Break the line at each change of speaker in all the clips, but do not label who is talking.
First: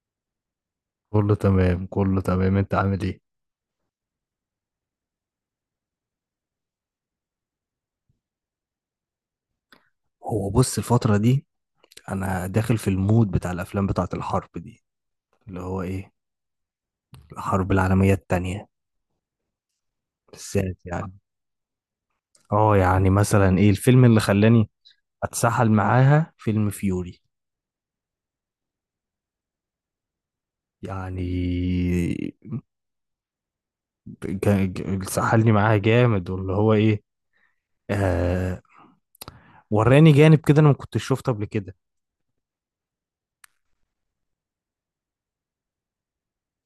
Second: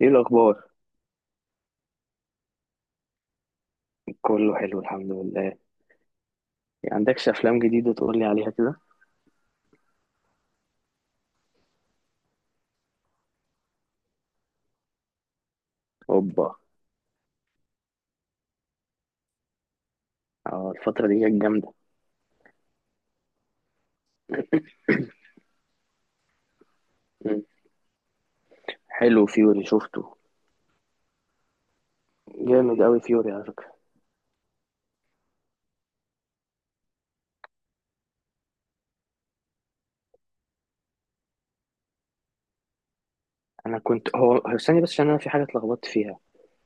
ايه الاخبار؟
كله تمام كله تمام، انت عامل ايه؟
كله حلو الحمد لله يعني. عندكش افلام جديده تقول لي عليها كده؟
هو بص، الفترة دي أنا داخل في المود بتاع الأفلام بتاعة الحرب دي، اللي هو إيه،
اوبا.
الحرب العالمية التانية
اه،
بالذات
الفتره
يعني.
دي كانت جامده.
اه، يعني مثلا ايه الفيلم اللي خلاني اتسحل معاها؟ فيلم فيوري
مم. حلو فيوري شفته.
يعني.
جامد قوي فيوري على فكره.
سحلني معاها جامد واللي هو ايه. آه وراني جانب كده، انا ما كنتش شفته قبل كده.
انا كنت هو استني بس عشان انا في حاجه اتلخبطت فيها.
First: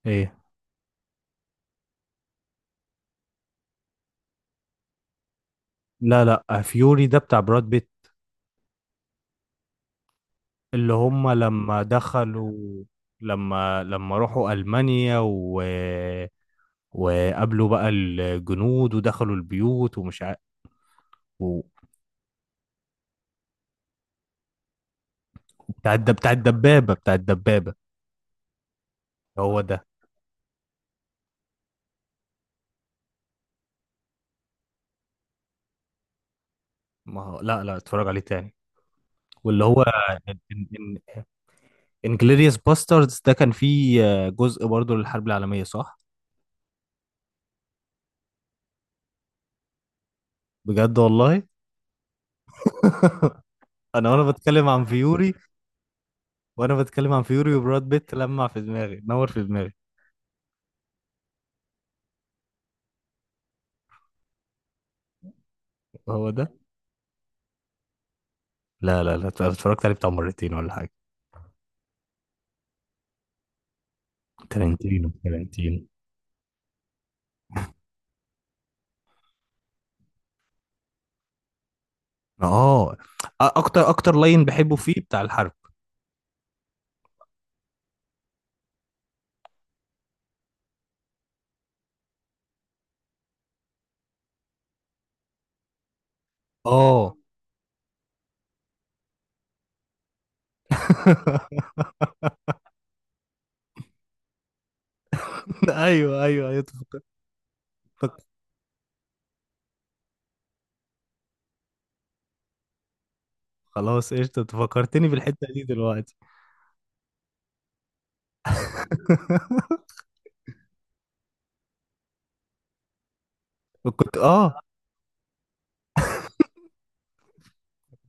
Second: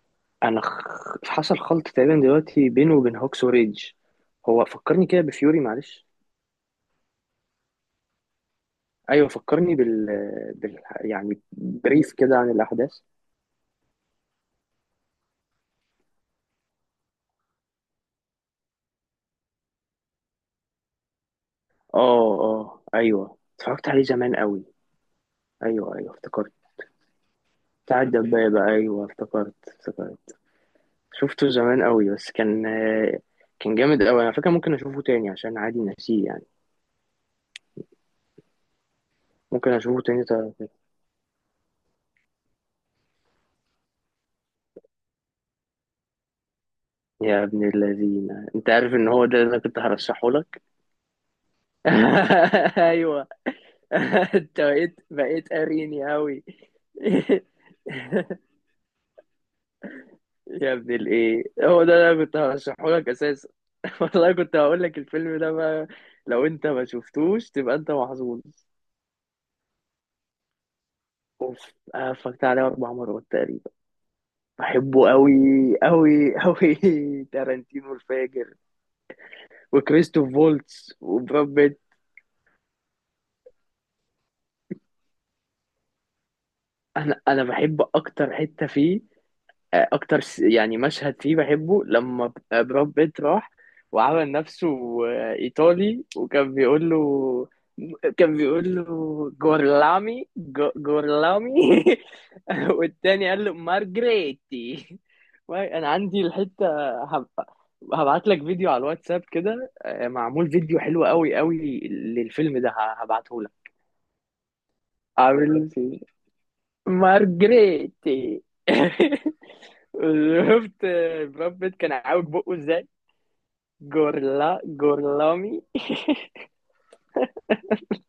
ايه،
انا خ... حصل خلط تقريبا دلوقتي بينه وبين هوكس وريدج. هو فكرني كده بفيوري، معلش.
لا لا، فيوري ده بتاع براد بيت.
ايوه فكرني
اللي هم
يعني
لما
بريف كده عن
دخلوا،
الاحداث.
لما راحوا ألمانيا، و... وقابلوا بقى الجنود ودخلوا البيوت ومش عارف. و...
اه اه ايوه اتفرجت عليه زمان قوي.
بتاع
ايوه ايوه افتكرت.
الدبابة، بتاع الدبابة.
بتاع الدبابة، أيوه افتكرت
هو ده.
افتكرت. شفته زمان قوي بس كان كان جامد قوي. انا فاكر ممكن اشوفه تاني عشان عادي ناسيه يعني.
ما هو، لا لا، اتفرج عليه تاني. واللي
ممكن
هو
اشوفه تاني طب.
انجلوريوس باستردز ده، كان فيه جزء برضه للحرب العالمية، صح؟
يا ابن الذين، انت عارف ان هو ده اللي أنا كنت هرشحه لك؟
بجد والله.
ايوه.
انا وانا
انت
بتكلم عن
بقيت
فيوري
بقيت قاريني قوي.
وانا بتكلم عن فيوري وبراد بيت لمع في دماغي، نور في دماغي،
يا ابن الايه، هو ده اللي أنا كنت هرشحه لك اساسا. والله كنت هقول لك الفيلم ده بقى.
هو
لو
ده.
انت ما شفتوش تبقى انت محظوظ.
لا لا لا، اتفرجت عليه بتاع مرتين ولا حاجة.
اوف، أنا اتفرجت عليه اربع مرات تقريبا.
تارنتينو
بحبه قوي.
تارنتينو.
قوي قوي. تارانتينو الفاجر. وكريستوف فولتس وبراد بيت.
اه، اكتر لاين بحبه فيه بتاع الحرب.
انا بحب اكتر حته فيه. اكتر يعني مشهد فيه بحبه لما براد بيت راح وعمل نفسه ايطالي، وكان بيقول
اه.
له. كان بيقول له جورلامي، جورلامي والتاني قال له مارجريتي. انا عندي
ايوه ايوه ايوه،
الحته. هب- هبعت لك فيديو على الواتساب كده، معمول فيديو حلو قوي قوي للفيلم ده هبعته لك.
خلاص قشطة، انت فكرتني بالحتة دي
عامل فيه
دلوقتي.
مارجريتي شفت براد بيت كان عاوج بقه ازاي؟
كنت،
جورلامي.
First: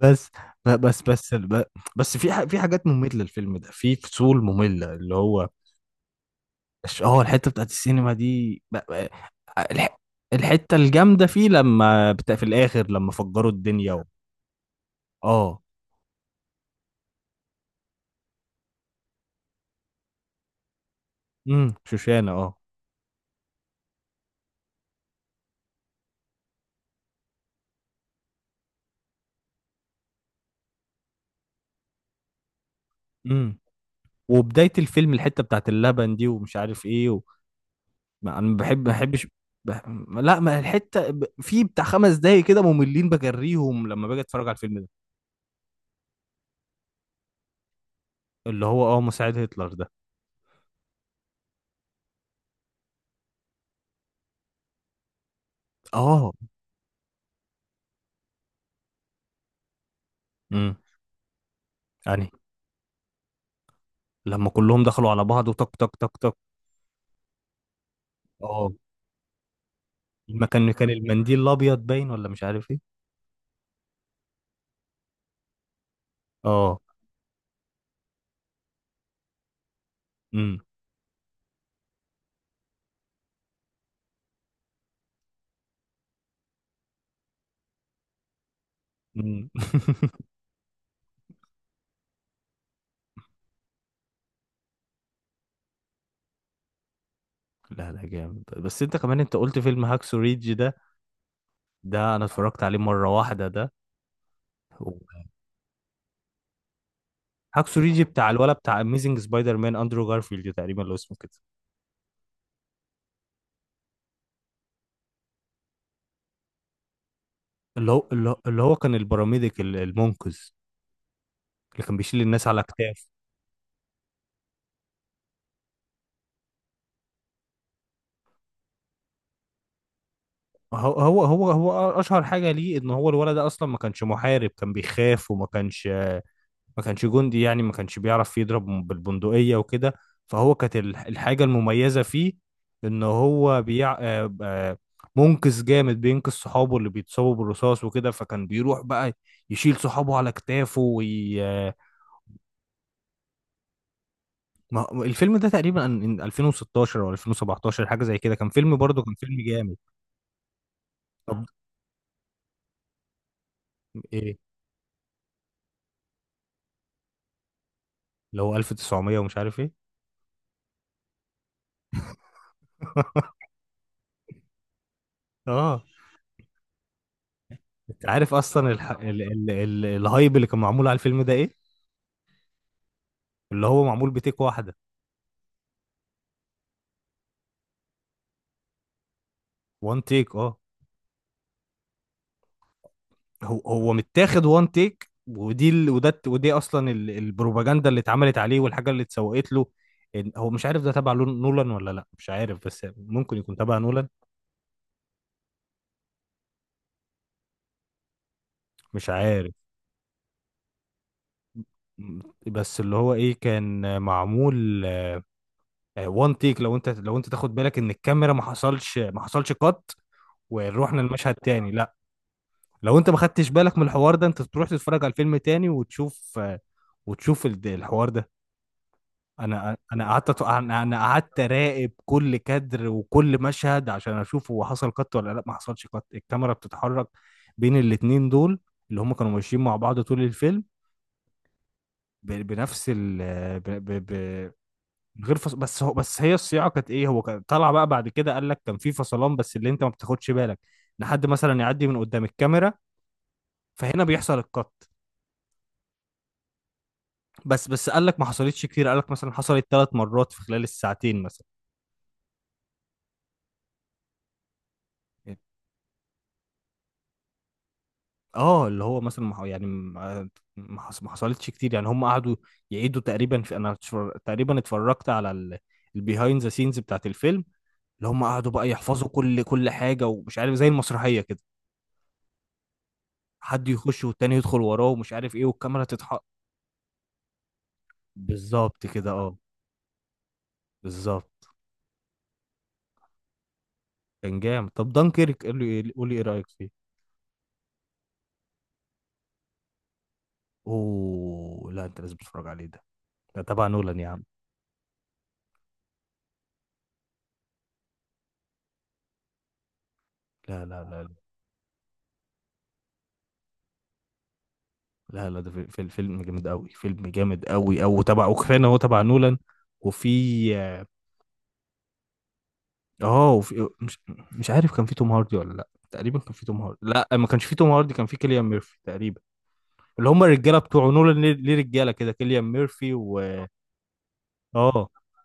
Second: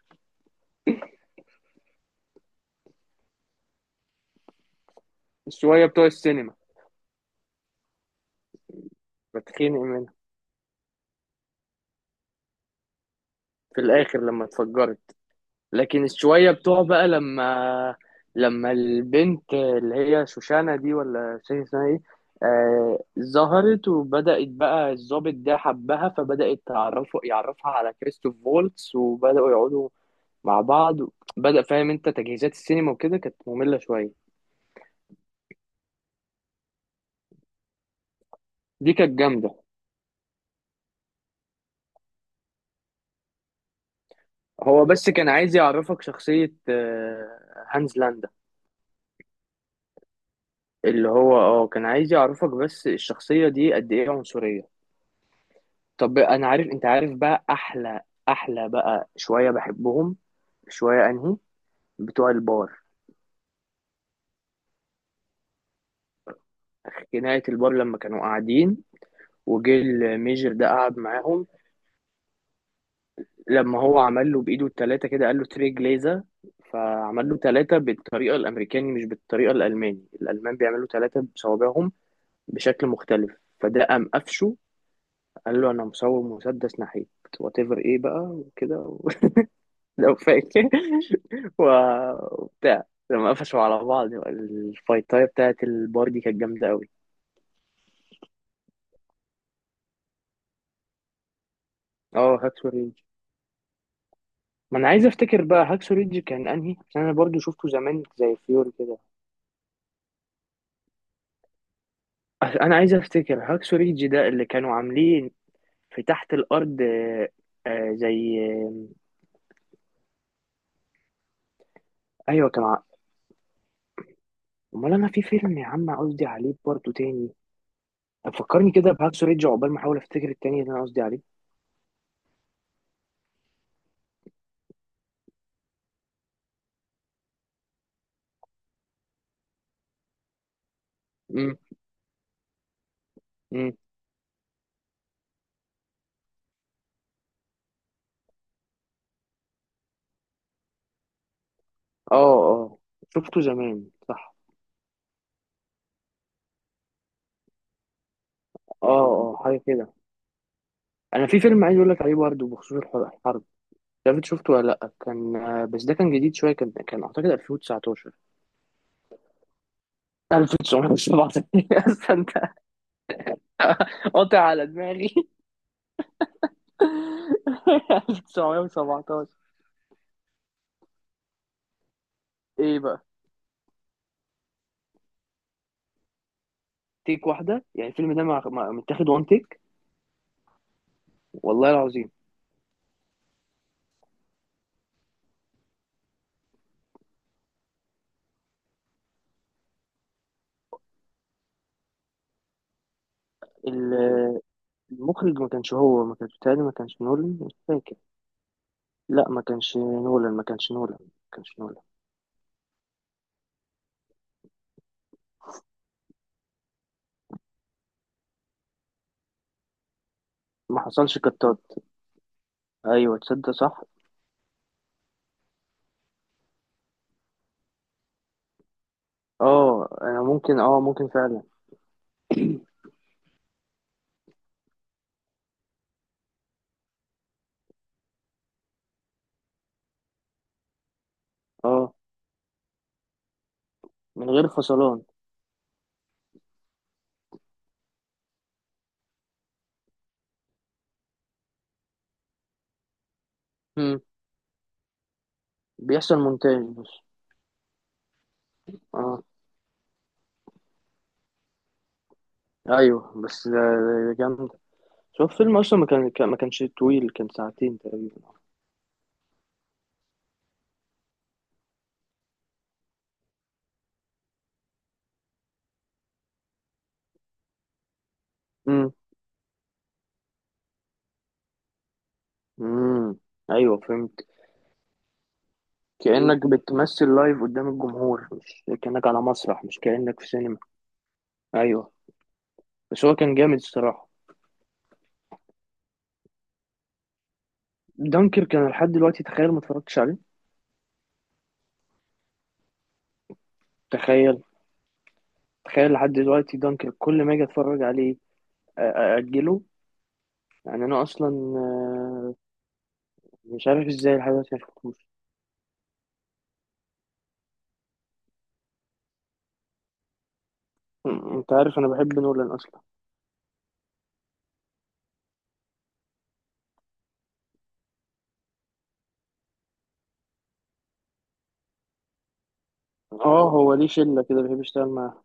بس، ب- بس بس ب- في في حاجات مملة، الفيلم ده في فصول مملة، اللي هو
الشويه بتوع السينما
الحتة بتاعت السينما دي.
بتخنق
الح-
منها.
الحتة الجامدة فيه لما في الآخر لما فجروا
في
الدنيا. و...
الاخر لما اتفجرت.
اه،
لكن الشويه بتوع بقى لما البنت اللي هي شوشانة دي، ولا مش فاكر
امم،
اسمها ايه،
شوشانة، اه.
آه ظهرت وبدأت بقى الضابط ده حبها، فبدأت تعرفه يعرفها على كريستوف فولتس وبدأوا يقعدوا مع بعض. بدأ فاهم انت تجهيزات السينما وكده كانت
امم
مملة شوية.
وبداية الفيلم الحتة بتاعت اللبن دي ومش عارف ايه. و... ما انا، ما
دي كانت
بحبش.
جامدة.
بح... لا، ما الحتة، في بتاع خمس دقايق كده مملين بجريهم لما باجي اتفرج على الفيلم
هو
ده.
بس كان عايز يعرفك شخصية هانز لاندا.
اللي هو، مساعد هتلر ده.
اللي هو اه كان عايز يعرفك بس الشخصية دي قد ايه عنصرية. طب
اه،
انا عارف انت عارف بقى احلى، احلى بقى شوية بحبهم.
امم.
شوية انهي؟ بتوع
يعني
البار.
لما كلهم دخلوا على بعض، وتك تك تك تك.
نهاية البار لما كانوا
اه،
قاعدين وجه
ما
الميجر ده
كان
قعد
المنديل
معاهم.
الابيض باين ولا مش عارف ايه.
لما هو عمل له بايده التلاتة كده، قال له تري جليزا،
اه،
فعمل له تلاتة بالطريقة الأمريكاني مش بالطريقة الألماني. الألمان
امم.
بيعملوا تلاتة بصوابعهم بشكل مختلف. فده قام قفشه، قال له انا مصور مسدس ناحيك، وات ايفر ايه بقى وكده
أمم.
لو فاكر وبتاع، لما قفشوا على بعض الفايتايه بتاعت البار دي كانت جامده قوي.
لا لا، جامد. بس انت كمان انت قلت فيلم هاكسو ريدج ده انا
اه،
اتفرجت
هاكسو
عليه
ريدج.
مرة واحدة.
ما انا عايز
ده
افتكر بقى هاكسو ريدج كان انهي، عشان انا برضو شفته
هاكسو ريجي
زمان زي فيور
بتاع
كده.
اميزنج سبايدر مان، اندرو جارفيلد تقريبا لو اسمه كده.
انا عايز افتكر هاكسو ريدج ده اللي كانوا عاملين في تحت الارض،
اللي هو اللي هو
زي
اللي هو كان البراميديك، المنقذ اللي كان بيشيل الناس
ايوه
على اكتاف.
امال انا في فيلم يا عم قصدي عليه برضو تاني. فكرني كده بهاكسو ريدج عقبال ما احاول افتكر التاني اللي انا
هو
قصدي عليه.
هو هو هو اشهر حاجه ليه ان هو الولد ده اصلا ما كانش محارب، كان بيخاف، وما كانش جندي يعني، ما كانش بيعرف يضرب بالبندقيه وكده. فهو كانت الحاجه
امم.
المميزه فيه ان هو
امم.
بيع آه، آه، منقذ جامد، بينقذ صحابه اللي بيتصابوا بالرصاص وكده، فكان بيروح بقى يشيل صحابه على كتافه. وي...
اه اه شفته زمان، صح.
ما هو الفيلم ده تقريبا 2016 او 2017، حاجه زي كده، كان فيلم
اه
برضه، كان فيلم
اه حاجه
جامد.
كده. انا في
طب،
فيلم عايز اقول لك عليه برضه بخصوص الحرب. مش عارف
ايه
شفته ولا لا. كان بس ده كان جديد شويه، كان اعتقد 2019.
اللي هو 1900 ومش عارف ايه؟
1917 اصلا انت قاطع على دماغي.
اه، انت عارف اصلا الح... ال...
1917.
ال... ال... الهايب اللي كان معمول على الفيلم ده ايه؟
ايه بقى؟
اللي هو معمول بتيك واحده،
تيك واحده. يعني الفيلم ده متاخد وان تيك.
وان تيك. اه.
والله العظيم.
هو متاخد وان تيك، ودي اصلا البروباجندا اللي اتعملت عليه والحاجه اللي اتسوقت له. هو مش عارف ده تبع نولان ولا لا، مش عارف، بس ممكن يكون تبع نولان.
ال- المخرج ما كانش، بتهيألي ما كانش نولان، مش فاكر.
مش
لا ما
عارف،
كانش نولان، ما كانش نولان، ما كانش نولان.
بس اللي هو ايه، كان معمول وان تيك. لو انت تاخد بالك ان الكاميرا ما حصلش قط،
ما
ورحنا
حصلش
المشهد
كتات.
تاني، لا. لو انت ما
ايوه
خدتش
تصدق
بالك
صح.
من الحوار ده، انت تروح تتفرج على الفيلم تاني وتشوف الحوار ده. انا
اه
انا
انا
قعدت أت-
ممكن، اه
انا أنا
ممكن
قعدت
فعلا.
اراقب كل كادر وكل مشهد عشان اشوف هو حصل قط ولا لا. ما حصلش قط، الكاميرا بتتحرك بين الاتنين دول اللي هم كانوا ماشيين مع بعض طول الفيلم
اه
بنفس ال.
من غير فصلان.
من غير فص... بس هو، بس هي الصياعه كانت ايه، هو كان طلع بقى بعد كده قال لك كان في فصلان، بس اللي انت ما بتاخدش بالك، لحد مثلا يعدي من قدام الكاميرا
مم.
فهنا بيحصل القط.
بيحصل مونتاج بس.
بس قال لك ما حصلتش كتير، قال لك
اه
مثلا حصلت ثلاث مرات في خلال الساعتين مثلا.
ايوه، بس ده جامد.
يعني،
شوف فيلم اصلا ما كانش طويل، كان ساعتين تقريبا.
اه اللي هو مثلا، ما ح- يعني ما ما حص- ما حصلتش كتير يعني. هم قعدوا يعيدوا تقريبا، تقريبا اتفرجت على البيهايند ذا سينز بتاعت الفيلم، اللي هم قعدوا بقى
امم.
يحفظوا كل حاجه ومش عارف، زي المسرحيه كده،
امم.
حد
ايوه
يخش
فهمت.
والتاني يدخل وراه ومش عارف ايه، والكاميرا تتح.
كأنك بتمثل لايف قدام الجمهور، مش
بالظبط
كأنك
كده،
على
اه،
مسرح، مش كأنك في سينما.
بالظبط.
ايوه. بس هو كان جامد الصراحة.
كان جامد. طب دانكيرك، قول لي ايه رايك فيه؟
دانكر كان لحد دلوقتي تخيل ما اتفرجتش عليه.
اوه لا، انت لازم تتفرج عليه ده، ده تبع نولان يا عم.
تخيل. تخيل لحد دلوقتي دانكر كل ما اجي اتفرج عليه اجله.
لا لا
يعني انا
لا لا
اصلا، آه، مش عارف ازاي لحد دلوقتي ما شفتوش.
لا لا، ده في فيلم جامد قوي، فيلم جامد قوي، او تبع، وكفايه ان هو تبع نولان. وفي،
انت عارف انا بحب نولان اصلا.
اه، وفي، مش عارف، كان في توم هاردي ولا لا، تقريبا كان في توم هاردي، لا ما كانش في توم هاردي، كان في كيليان ميرفي تقريبا. اللي هم الرجاله بتوع نولان، ليه رجاله كده، كيليان ميرفي و
اه، هو ليه شله كده بيحب يشتغل
اه
معاها.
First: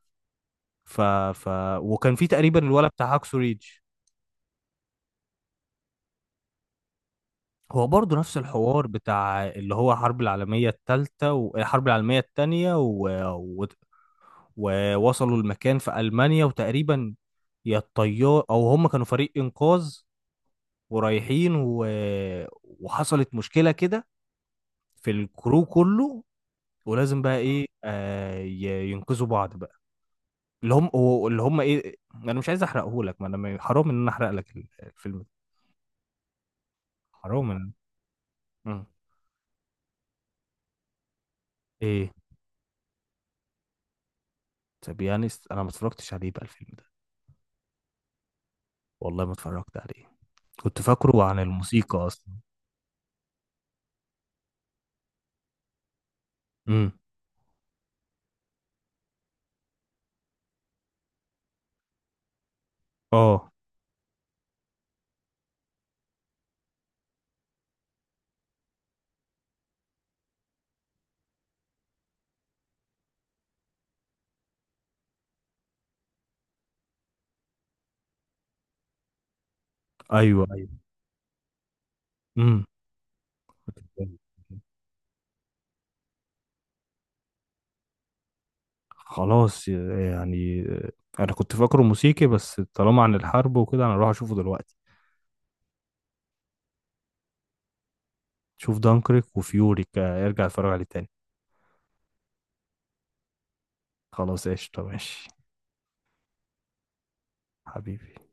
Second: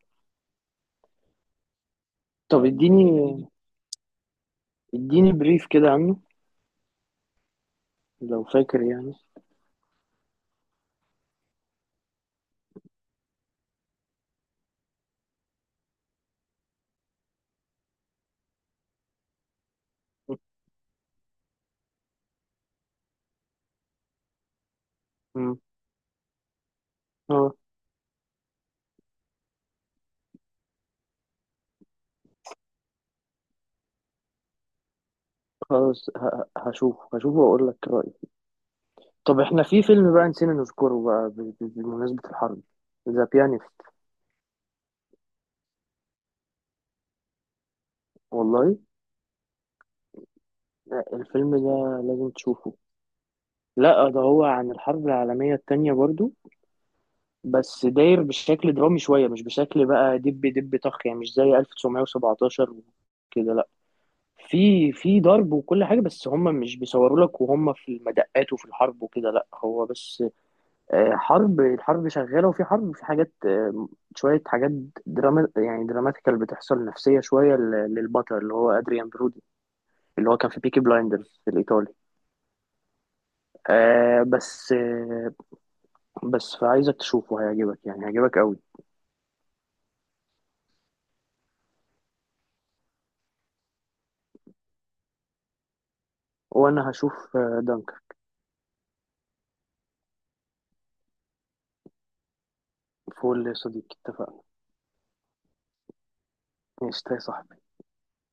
ف ف وكان في تقريبا
طب
الولد بتاع هاكسو
اديني،
ريدج.
اديني بريف كده عنه.
هو برضه نفس
لو فاكر
الحوار
يعني.
بتاع اللي هو الحرب العالمية التالتة والحرب العالمية التانية، و... و... ووصلوا المكان في ألمانيا وتقريبا، يا الطيار أو هم كانوا فريق إنقاذ ورايحين، و... وحصلت مشكلة كده في
مم.
الكرو كله. ولازم بقى
اه.
إيه، ينقذوا بعض بقى. اللي هم اللي هم إيه، أنا مش عايز أحرقه لك. ما أنا، حرام إن أنا أحرق لك الفيلم ده.
خلاص، هشوف هشوف
حرام إن
واقول لك رايي.
مم.
طب احنا في فيلم بقى نسينا نذكره بقى
إيه.
بمناسبه الحرب. ذا بيانيست.
طب، يعني أنا ما اتفرجتش عليه بقى الفيلم ده.
والله.
والله ما اتفرجت عليه، كنت
لا،
فاكره عن
الفيلم
الموسيقى
ده لازم
اصلا.
تشوفه. لا، ده هو عن الحرب العالميه التانية برضو.
امم.
بس داير بشكل درامي شوية، مش بشكل بقى دب دب طخ. يعني مش زي 1917
اه.
وكده لا. في ضرب وكل حاجة، بس هم مش بيصوروا لك وهم في المدقات وفي الحرب وكده. لا هو بس حرب، الحرب شغالة وفي حرب وفي حاجات، شوية حاجات دراما يعني دراماتيكال بتحصل نفسية شوية للبطل اللي هو أدريان برودي. اللي هو
ايوه
كان في
ايوه.
بيكي بلايندرز الإيطالي.
امم.
آه بس آه بس فعايزك تشوفه هيعجبك يعني هيعجبك قوي.
خلاص يعني، انا كنت فاكره موسيقي بس طالما عن الحرب وكده، انا اروح اشوفه دلوقتي.
وأنا هشوف دانكر.
شوف دانكريك وفيوري، ارجع اتفرج عليه تاني.
فول يا صديقي اتفقنا.
خلاص قشطة، ماشي.
ماشي يا صاحبي.
حبيبي.